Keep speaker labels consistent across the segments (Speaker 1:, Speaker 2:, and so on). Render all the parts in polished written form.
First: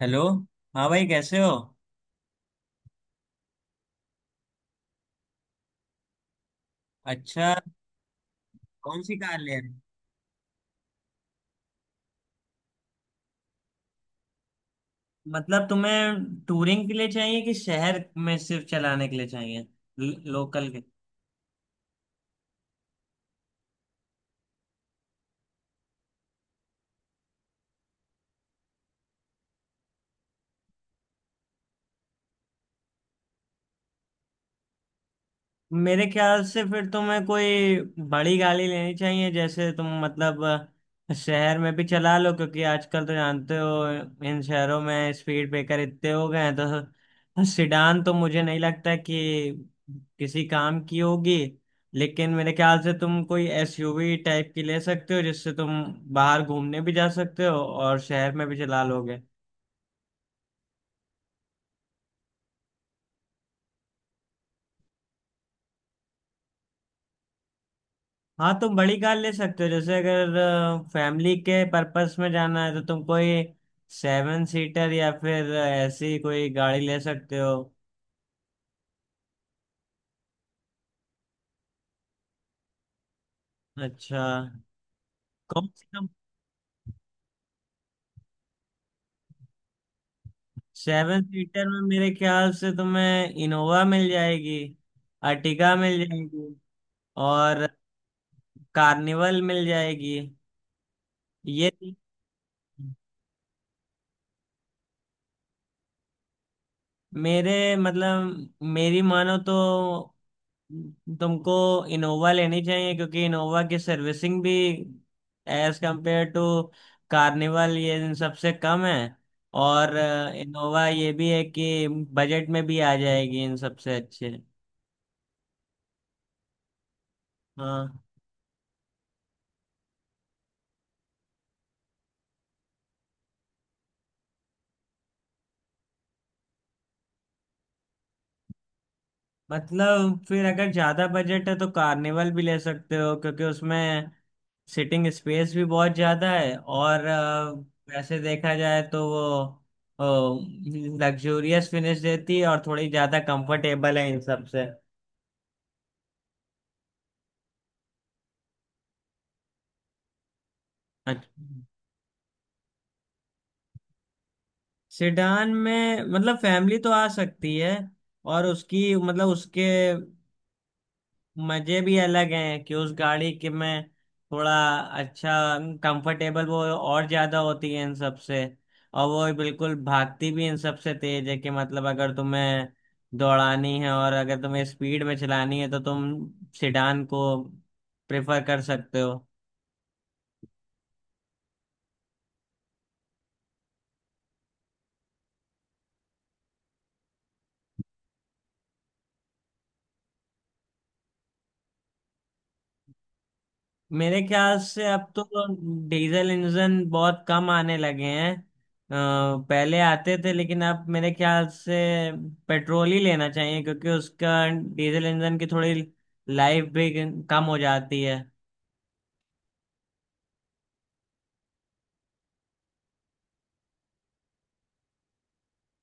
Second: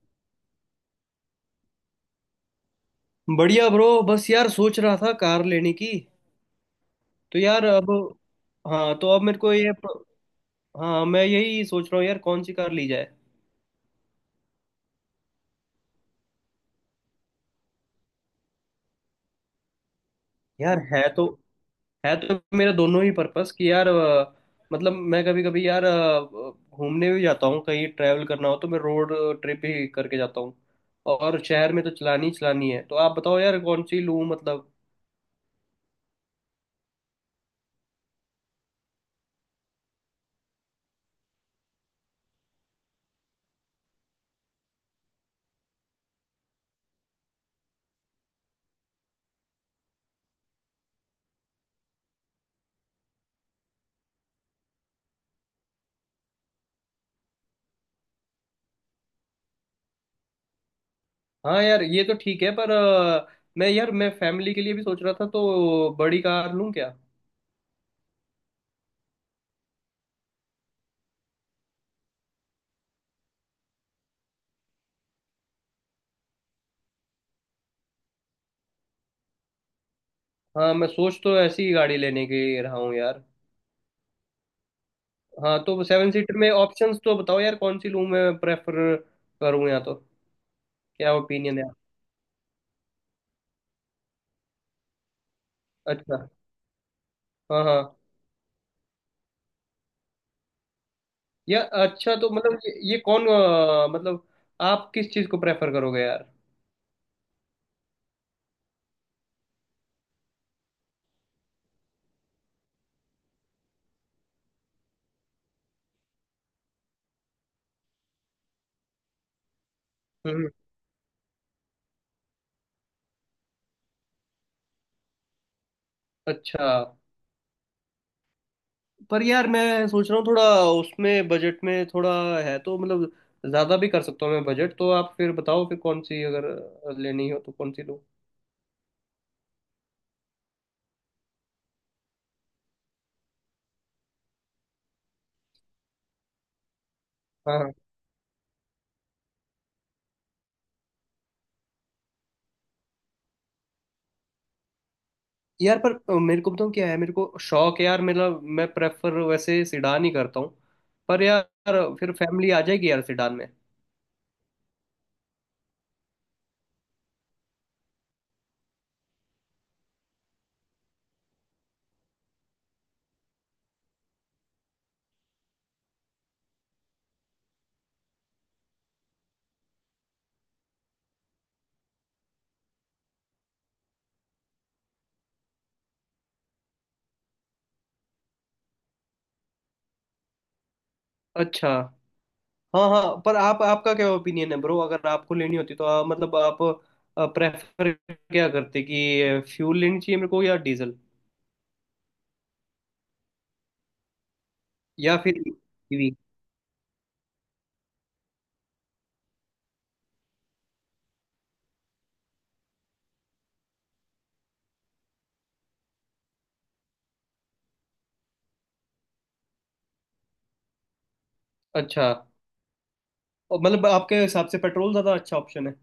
Speaker 1: Hello. हाँ भाई, कैसे हो?
Speaker 2: बढ़िया ब्रो, बस यार सोच रहा था कार लेने की। तो
Speaker 1: अच्छा,
Speaker 2: यार अब, हाँ
Speaker 1: कौन
Speaker 2: तो
Speaker 1: सी
Speaker 2: अब
Speaker 1: कार
Speaker 2: मेरे को
Speaker 1: ले
Speaker 2: ये,
Speaker 1: रहे?
Speaker 2: हाँ मैं यही सोच रहा हूँ यार कौन सी कार ली जाए।
Speaker 1: मतलब तुम्हें टूरिंग के लिए चाहिए कि शहर में सिर्फ चलाने के लिए चाहिए, लोकल?
Speaker 2: यार है तो, है तो मेरा दोनों ही पर्पस कि यार, मतलब मैं कभी कभी यार, घूमने भी जाता हूँ, कहीं ट्रैवल करना हो तो मैं रोड ट्रिप ही करके जाता हूँ। और शहर में तो चलानी ही चलानी है, तो आप बताओ यार कौन सी लूँ मतलब।
Speaker 1: मेरे ख्याल से फिर तुम्हें कोई बड़ी गाड़ी लेनी चाहिए। जैसे तुम मतलब शहर में भी चला लो, क्योंकि आजकल तो जानते हो इन शहरों में स्पीड ब्रेकर इतने हो गए हैं, तो सिडान तो मुझे नहीं लगता कि किसी काम की होगी। लेकिन मेरे ख्याल से तुम कोई एसयूवी टाइप की ले सकते हो, जिससे तुम बाहर घूमने भी जा सकते हो और शहर में भी चला लोगे।
Speaker 2: हाँ यार ये तो ठीक है, पर मैं यार, मैं फैमिली के लिए भी सोच रहा था तो बड़ी कार लूँ क्या।
Speaker 1: हाँ, तुम बड़ी कार ले सकते हो। जैसे अगर फैमिली के पर्पस में जाना है तो तुम कोई सेवन सीटर या फिर ऐसी कोई गाड़ी ले सकते हो।
Speaker 2: हाँ मैं सोच तो ऐसी ही गाड़ी लेने की रहा हूँ यार।
Speaker 1: अच्छा,
Speaker 2: हाँ
Speaker 1: कौन
Speaker 2: तो
Speaker 1: सी तुम?
Speaker 2: सेवन सीटर में ऑप्शंस तो बताओ यार कौन सी लूँ, मैं प्रेफर करूँ या तो, क्या
Speaker 1: सेवन
Speaker 2: ओपिनियन है।
Speaker 1: सीटर में मेरे ख्याल से तुम्हें इनोवा मिल जाएगी, अर्टिगा मिल
Speaker 2: अच्छा।
Speaker 1: जाएगी
Speaker 2: हाँ
Speaker 1: और
Speaker 2: हाँ।
Speaker 1: कार्निवल मिल जाएगी।
Speaker 2: या
Speaker 1: ये तीन।
Speaker 2: अच्छा, तो मतलब ये कौन मतलब आप किस चीज़ को प्रेफर करोगे यार।
Speaker 1: मेरे मतलब मेरी मानो तो तुमको इनोवा लेनी चाहिए, क्योंकि इनोवा की सर्विसिंग भी एज कंपेयर टू कार्निवल ये इन सबसे कम है। और
Speaker 2: हम्म।
Speaker 1: इनोवा ये भी है कि बजट में भी आ जाएगी इन सबसे अच्छे।
Speaker 2: अच्छा,
Speaker 1: हाँ।
Speaker 2: पर यार मैं सोच रहा हूँ थोड़ा उसमें बजट में, थोड़ा है तो मतलब, ज़्यादा भी कर सकता हूँ मैं बजट तो, आप फिर बताओ फिर कौन सी, अगर लेनी हो तो कौन सी लूँ।
Speaker 1: मतलब फिर अगर ज्यादा बजट है तो कार्निवल भी ले सकते हो, क्योंकि उसमें सिटिंग स्पेस भी बहुत ज्यादा है और
Speaker 2: हाँ हाँ।
Speaker 1: वैसे देखा जाए तो वो लग्जूरियस फिनिश देती है और थोड़ी ज्यादा कंफर्टेबल है इन सब से।
Speaker 2: यार पर मेरे को बताऊँ क्या है, मेरे को शौक है यार मेरा, मैं प्रेफर वैसे सिडान ही करता हूँ। पर
Speaker 1: अच्छा।
Speaker 2: यार फिर फैमिली आ जाएगी यार सिडान में।
Speaker 1: सेडान में मतलब फैमिली तो आ सकती है, और उसकी मतलब उसके मजे भी अलग हैं कि उस गाड़ी के में थोड़ा, अच्छा, कंफर्टेबल वो और ज्यादा होती है इन सबसे। और वो बिल्कुल भागती भी इन सबसे तेज है कि मतलब अगर तुम्हें दौड़ानी है और अगर तुम्हें स्पीड में चलानी है तो तुम सिडान को प्रेफर कर सकते हो।
Speaker 2: अच्छा। हाँ हाँ, पर आप, आपका क्या ओपिनियन है ब्रो, अगर आपको लेनी होती तो आप, मतलब आप प्रेफर क्या करते, कि फ्यूल लेनी चाहिए मेरे को या डीजल
Speaker 1: मेरे ख्याल से अब
Speaker 2: या
Speaker 1: तो
Speaker 2: फिर ईवी।
Speaker 1: डीजल इंजन बहुत कम आने लगे हैं। पहले आते थे लेकिन अब मेरे ख्याल से पेट्रोल ही लेना चाहिए, क्योंकि उसका डीजल इंजन की थोड़ी लाइफ भी कम हो जाती है।
Speaker 2: अच्छा, और मतलब आपके हिसाब से पेट्रोल ज़्यादा अच्छा ऑप्शन है।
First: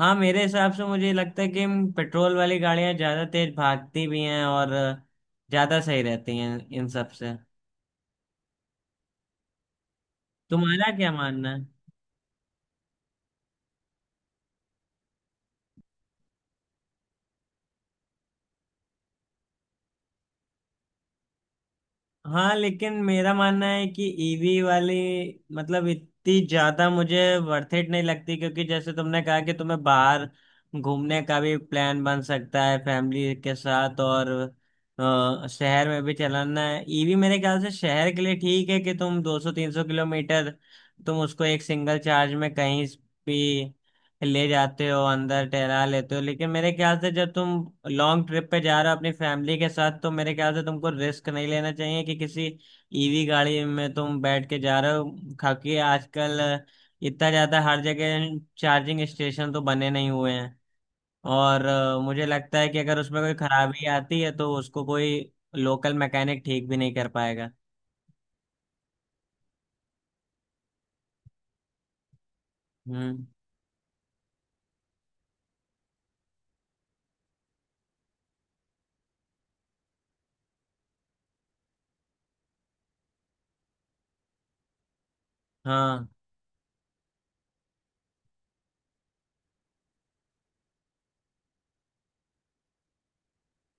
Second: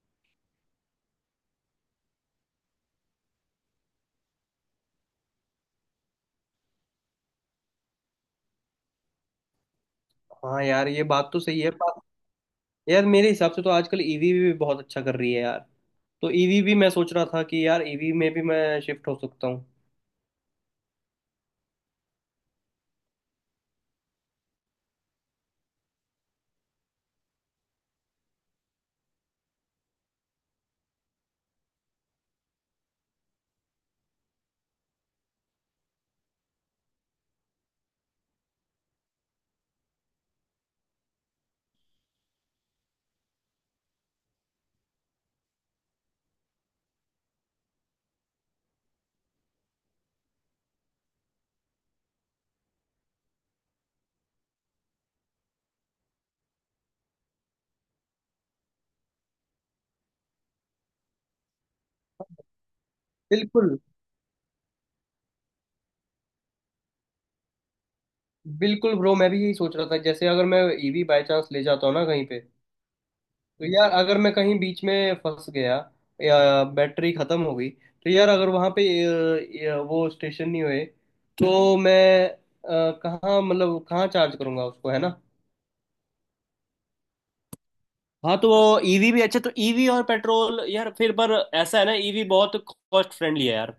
Speaker 1: हाँ, मेरे हिसाब से मुझे लगता है कि पेट्रोल वाली गाड़ियां ज्यादा तेज भागती भी हैं और ज्यादा सही रहती हैं इन सब से।
Speaker 2: हाँ यार
Speaker 1: तुम्हारा
Speaker 2: ये
Speaker 1: क्या
Speaker 2: बात तो
Speaker 1: मानना
Speaker 2: सही
Speaker 1: है?
Speaker 2: है। यार मेरे हिसाब से तो आजकल ईवी भी बहुत अच्छा कर रही है यार, तो ईवी भी मैं सोच रहा था कि यार ईवी में भी मैं शिफ्ट हो सकता हूँ।
Speaker 1: हाँ, लेकिन मेरा मानना है कि ईवी वाली मतलब इतनी ज्यादा मुझे वर्थ इट नहीं लगती, क्योंकि जैसे तुमने कहा कि तुम्हें बाहर घूमने का भी प्लान बन सकता है फैमिली के साथ और शहर में भी चलाना है। ईवी मेरे ख्याल से शहर के लिए ठीक है कि तुम 200-300 किलोमीटर तुम उसको एक सिंगल चार्ज में कहीं भी ले जाते हो, अंदर टहला लेते हो। लेकिन मेरे ख्याल से जब तुम लॉन्ग ट्रिप पे जा रहे हो अपनी फैमिली के साथ तो मेरे ख्याल से तुमको रिस्क नहीं लेना चाहिए कि किसी ईवी गाड़ी में तुम बैठ के जा रहे हो, खाकि आजकल इतना ज्यादा हर जगह चार्जिंग स्टेशन तो बने नहीं हुए हैं। और मुझे लगता है कि अगर उसमें कोई
Speaker 2: बिल्कुल।
Speaker 1: खराबी आती है तो उसको कोई लोकल मैकेनिक ठीक भी नहीं कर पाएगा।
Speaker 2: बिल्कुल ब्रो, मैं भी यही सोच रहा था, जैसे अगर मैं ईवी बाय चांस ले जाता हूँ ना कहीं पे,
Speaker 1: हम्म।
Speaker 2: तो यार अगर मैं कहीं बीच में फंस गया या बैटरी खत्म हो गई, तो यार अगर वहाँ पे वो स्टेशन नहीं हुए, तो मैं, कहाँ, मतलब कहाँ चार्ज करूँगा उसको, है ना।
Speaker 1: हाँ
Speaker 2: हाँ तो वो ईवी भी अच्छा, तो ईवी और पेट्रोल यार, फिर पर ऐसा है ना, ईवी बहुत कॉस्ट फ्रेंडली है यार।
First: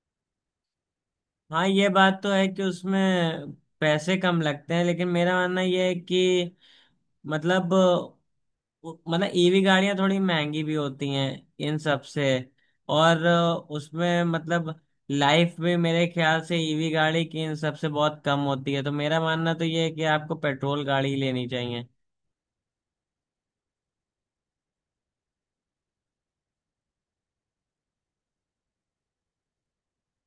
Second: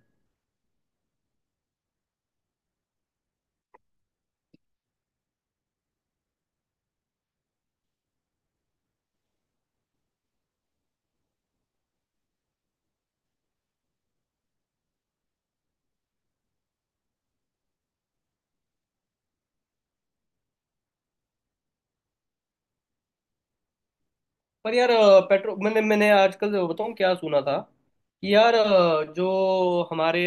Speaker 1: हाँ, ये बात तो है कि उसमें पैसे कम लगते हैं, लेकिन मेरा मानना यह है कि मतलब मतलब ईवी गाड़ियां थोड़ी महंगी भी होती हैं इन सब से। और उसमें मतलब लाइफ भी मेरे ख्याल से ईवी गाड़ी की इन सब से बहुत कम होती है, तो मेरा मानना तो ये है कि आपको पेट्रोल गाड़ी ही लेनी चाहिए।
Speaker 2: पर यार पेट्रोल, मैंने मैंने आजकल बताऊँ क्या सुना था, कि यार जो हमारे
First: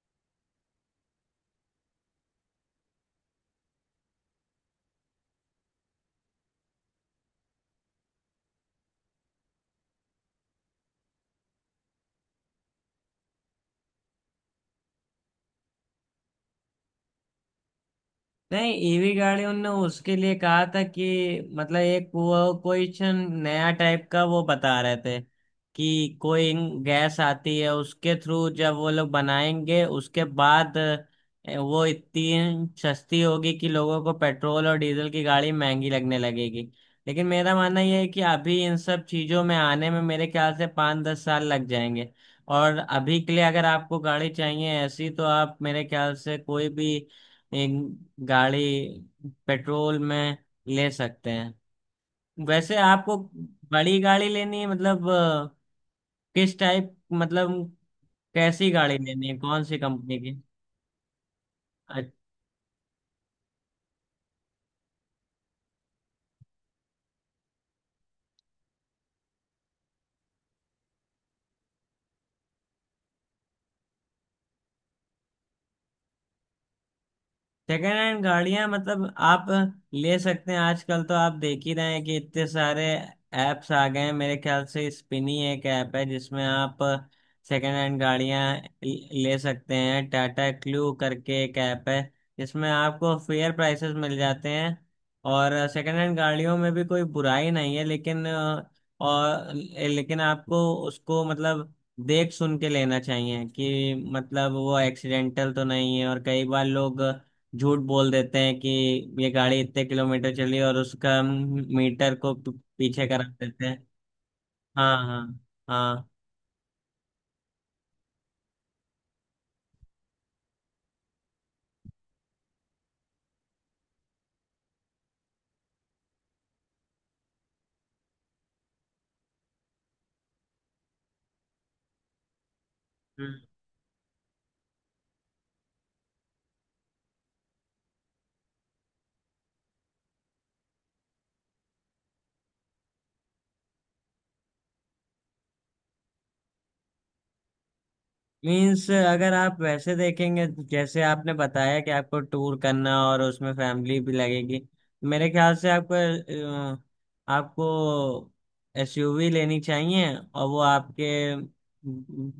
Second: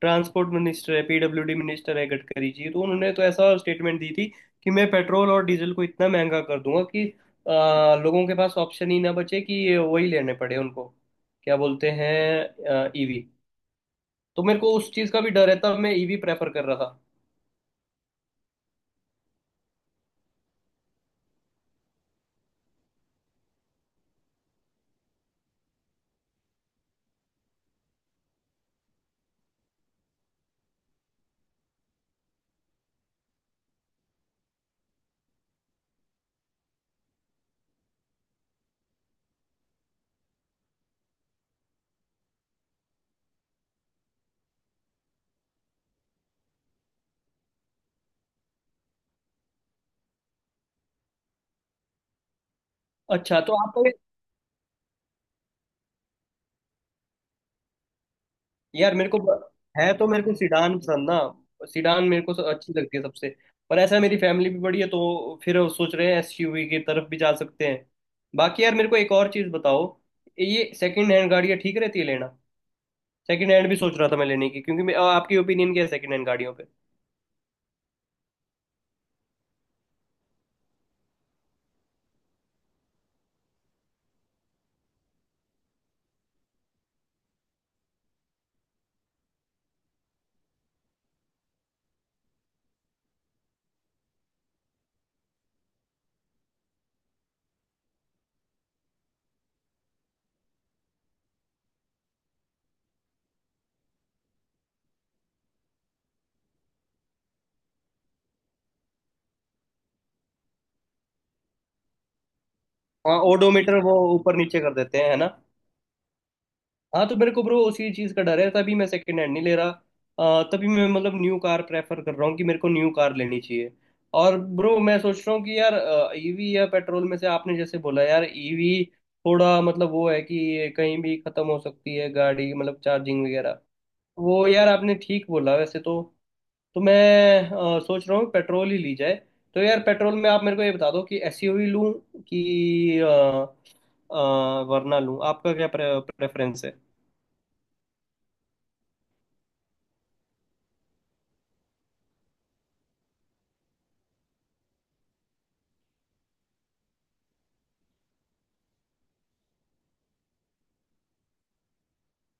Speaker 2: ट्रांसपोर्ट मिनिस्टर है, पीडब्ल्यूडी मिनिस्टर है, गडकरी जी, तो उन्होंने तो ऐसा स्टेटमेंट दी थी कि मैं पेट्रोल और डीजल को इतना महंगा कर दूंगा कि अ, लोगों के पास ऑप्शन ही ना बचे, कि ये वही लेने पड़े उनको, क्या बोलते हैं, ईवी। तो मेरे को उस चीज़ का भी डर है, तब मैं ईवी प्रेफर कर रहा था।
Speaker 1: नहीं, ईवी गाड़ियों ने उसके लिए कहा था कि मतलब एक वो क्वेश्चन नया टाइप का वो बता रहे थे कि कोई गैस आती है उसके थ्रू, जब वो लोग बनाएंगे उसके बाद वो इतनी सस्ती होगी कि लोगों को पेट्रोल और डीजल की गाड़ी महंगी लगने लगेगी। लेकिन मेरा मानना यह है कि अभी इन सब चीज़ों में आने में मेरे ख्याल से 5 10 साल लग जाएंगे। और अभी के लिए अगर आपको गाड़ी चाहिए ऐसी तो आप मेरे ख्याल से कोई भी एक गाड़ी पेट्रोल में ले सकते हैं। वैसे आपको
Speaker 2: अच्छा तो आपका,
Speaker 1: बड़ी गाड़ी लेनी है मतलब किस टाइप, मतलब कैसी
Speaker 2: यार
Speaker 1: गाड़ी
Speaker 2: मेरे को,
Speaker 1: लेनी है, कौन सी
Speaker 2: है तो
Speaker 1: कंपनी
Speaker 2: मेरे को सिडान पसंद ना, सिडान
Speaker 1: की?
Speaker 2: मेरे को अच्छी लगती है सबसे। पर ऐसा है, मेरी फैमिली भी बड़ी है तो फिर वो सोच रहे हैं एसयूवी की तरफ भी जा सकते हैं। बाकी यार मेरे को एक और चीज़ बताओ, ये सेकंड हैंड गाड़ियाँ ठीक रहती है लेना। सेकंड हैंड भी सोच रहा था मैं लेने की, क्योंकि आपकी ओपिनियन क्या है सेकंड हैंड गाड़ियों पे।
Speaker 1: सेकेंड हैंड गाड़ियां मतलब आप ले सकते हैं। आजकल तो आप देख ही रहे हैं कि इतने सारे ऐप्स आ गए हैं। मेरे ख्याल से स्पिनी एक ऐप है जिसमें आप सेकेंड हैंड गाड़ियां ले सकते हैं। टाटा क्लू करके एक ऐप है जिसमें आपको फेयर प्राइसेस मिल जाते हैं। और सेकेंड हैंड गाड़ियों में भी कोई बुराई नहीं है, लेकिन और लेकिन आपको उसको मतलब देख सुन के लेना चाहिए कि मतलब वो एक्सीडेंटल तो नहीं है। और कई बार लोग झूठ बोल देते हैं कि ये गाड़ी इतने किलोमीटर चली, और उसका मीटर को पीछे
Speaker 2: हाँ
Speaker 1: करा देते
Speaker 2: ओडोमीटर,
Speaker 1: हैं।
Speaker 2: वो ऊपर नीचे कर
Speaker 1: हाँ
Speaker 2: देते हैं, है
Speaker 1: हाँ।
Speaker 2: ना।
Speaker 1: हाँ।
Speaker 2: हाँ तो मेरे को ब्रो उसी चीज़ का डर है, तभी मैं सेकंड हैंड नहीं ले रहा। तभी मैं मतलब न्यू कार प्रेफर कर रहा हूँ, कि मेरे को न्यू कार लेनी चाहिए। और ब्रो मैं सोच रहा हूँ कि यार, ईवी या पेट्रोल में से आपने जैसे बोला यार, ईवी थोड़ा मतलब वो है कि ये कहीं भी खत्म हो सकती है गाड़ी, मतलब चार्जिंग वगैरह, वो यार आपने ठीक बोला वैसे तो। तो मैं सोच रहा हूँ पेट्रोल ही ली जाए। तो यार पेट्रोल में आप मेरे को ये बता दो, कि एसयूवी लूँ कि वरना लूँ, आपका क्या प्रेफरेंस है।
Speaker 1: मीन्स अगर आप वैसे देखेंगे, जैसे आपने बताया कि आपको टूर करना और उसमें फैमिली भी लगेगी, मेरे ख्याल से आपको अ, आपको एसयूवी लेनी चाहिए, और वो आपके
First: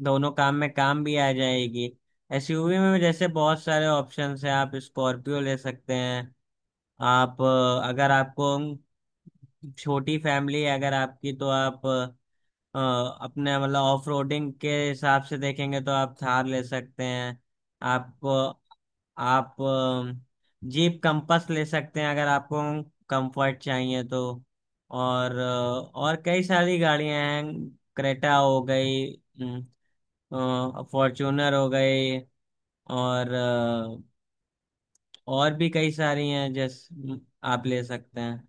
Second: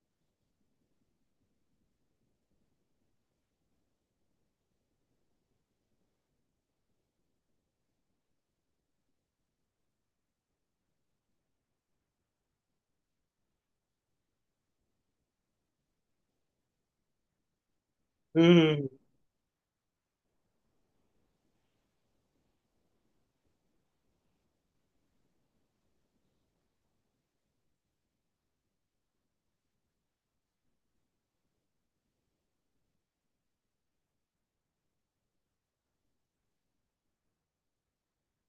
Speaker 1: दोनों काम में काम भी आ जाएगी। एसयूवी में जैसे बहुत सारे ऑप्शंस हैं, आप स्कॉर्पियो ले सकते हैं। आप अगर आपको छोटी फैमिली है अगर आपकी तो आप अ, अपने मतलब ऑफ रोडिंग के हिसाब से देखेंगे तो आप थार ले सकते हैं। आपको
Speaker 2: हम्म।
Speaker 1: आप जीप कंपास ले सकते हैं अगर आपको कंफर्ट चाहिए तो। और और कई सारी गाड़ियां हैं, क्रेटा हो गई, फॉर्चूनर हो गई, और और भी कई सारी हैं जैसे आप ले सकते हैं।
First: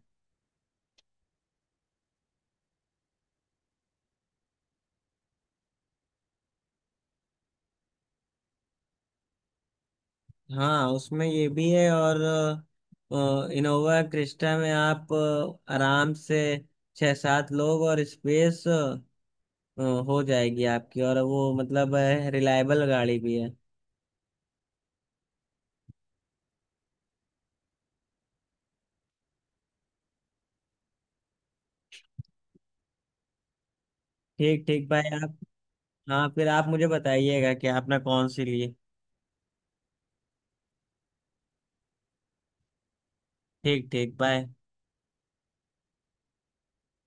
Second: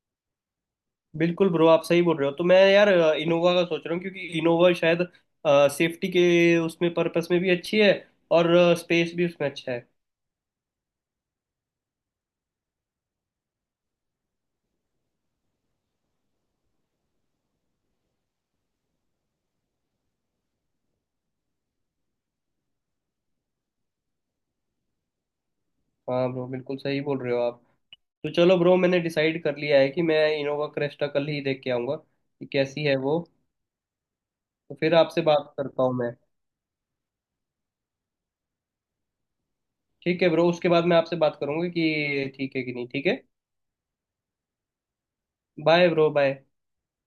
Speaker 2: बिल्कुल ब्रो, आप सही बोल रहे हो, तो मैं यार इनोवा का सोच रहा हूँ, क्योंकि इनोवा शायद सेफ्टी के उसमें पर्पस में भी अच्छी है और स्पेस भी उसमें अच्छा है।
Speaker 1: हाँ, उसमें ये भी है। और इनोवा क्रिस्टा में आप आराम से 6 7 लोग और स्पेस हो जाएगी आपकी, और वो मतलब रिलायबल गाड़ी भी है।
Speaker 2: हाँ ब्रो बिल्कुल सही बोल रहे हो आप। तो चलो ब्रो, मैंने डिसाइड कर लिया है कि मैं इनोवा क्रेस्टा कल ही देख के आऊँगा कि कैसी है वो।
Speaker 1: ठीक
Speaker 2: तो
Speaker 1: ठीक,
Speaker 2: फिर
Speaker 1: बाय
Speaker 2: आपसे
Speaker 1: आप।
Speaker 2: बात करता हूँ मैं।
Speaker 1: हाँ, फिर आप मुझे बताइएगा कि आपने कौन सी ली।
Speaker 2: ठीक है ब्रो, उसके बाद मैं आपसे बात करूँगी कि ठीक है कि नहीं, ठीक है,
Speaker 1: ठीक ठीक, बाय।
Speaker 2: Bye bro, bye.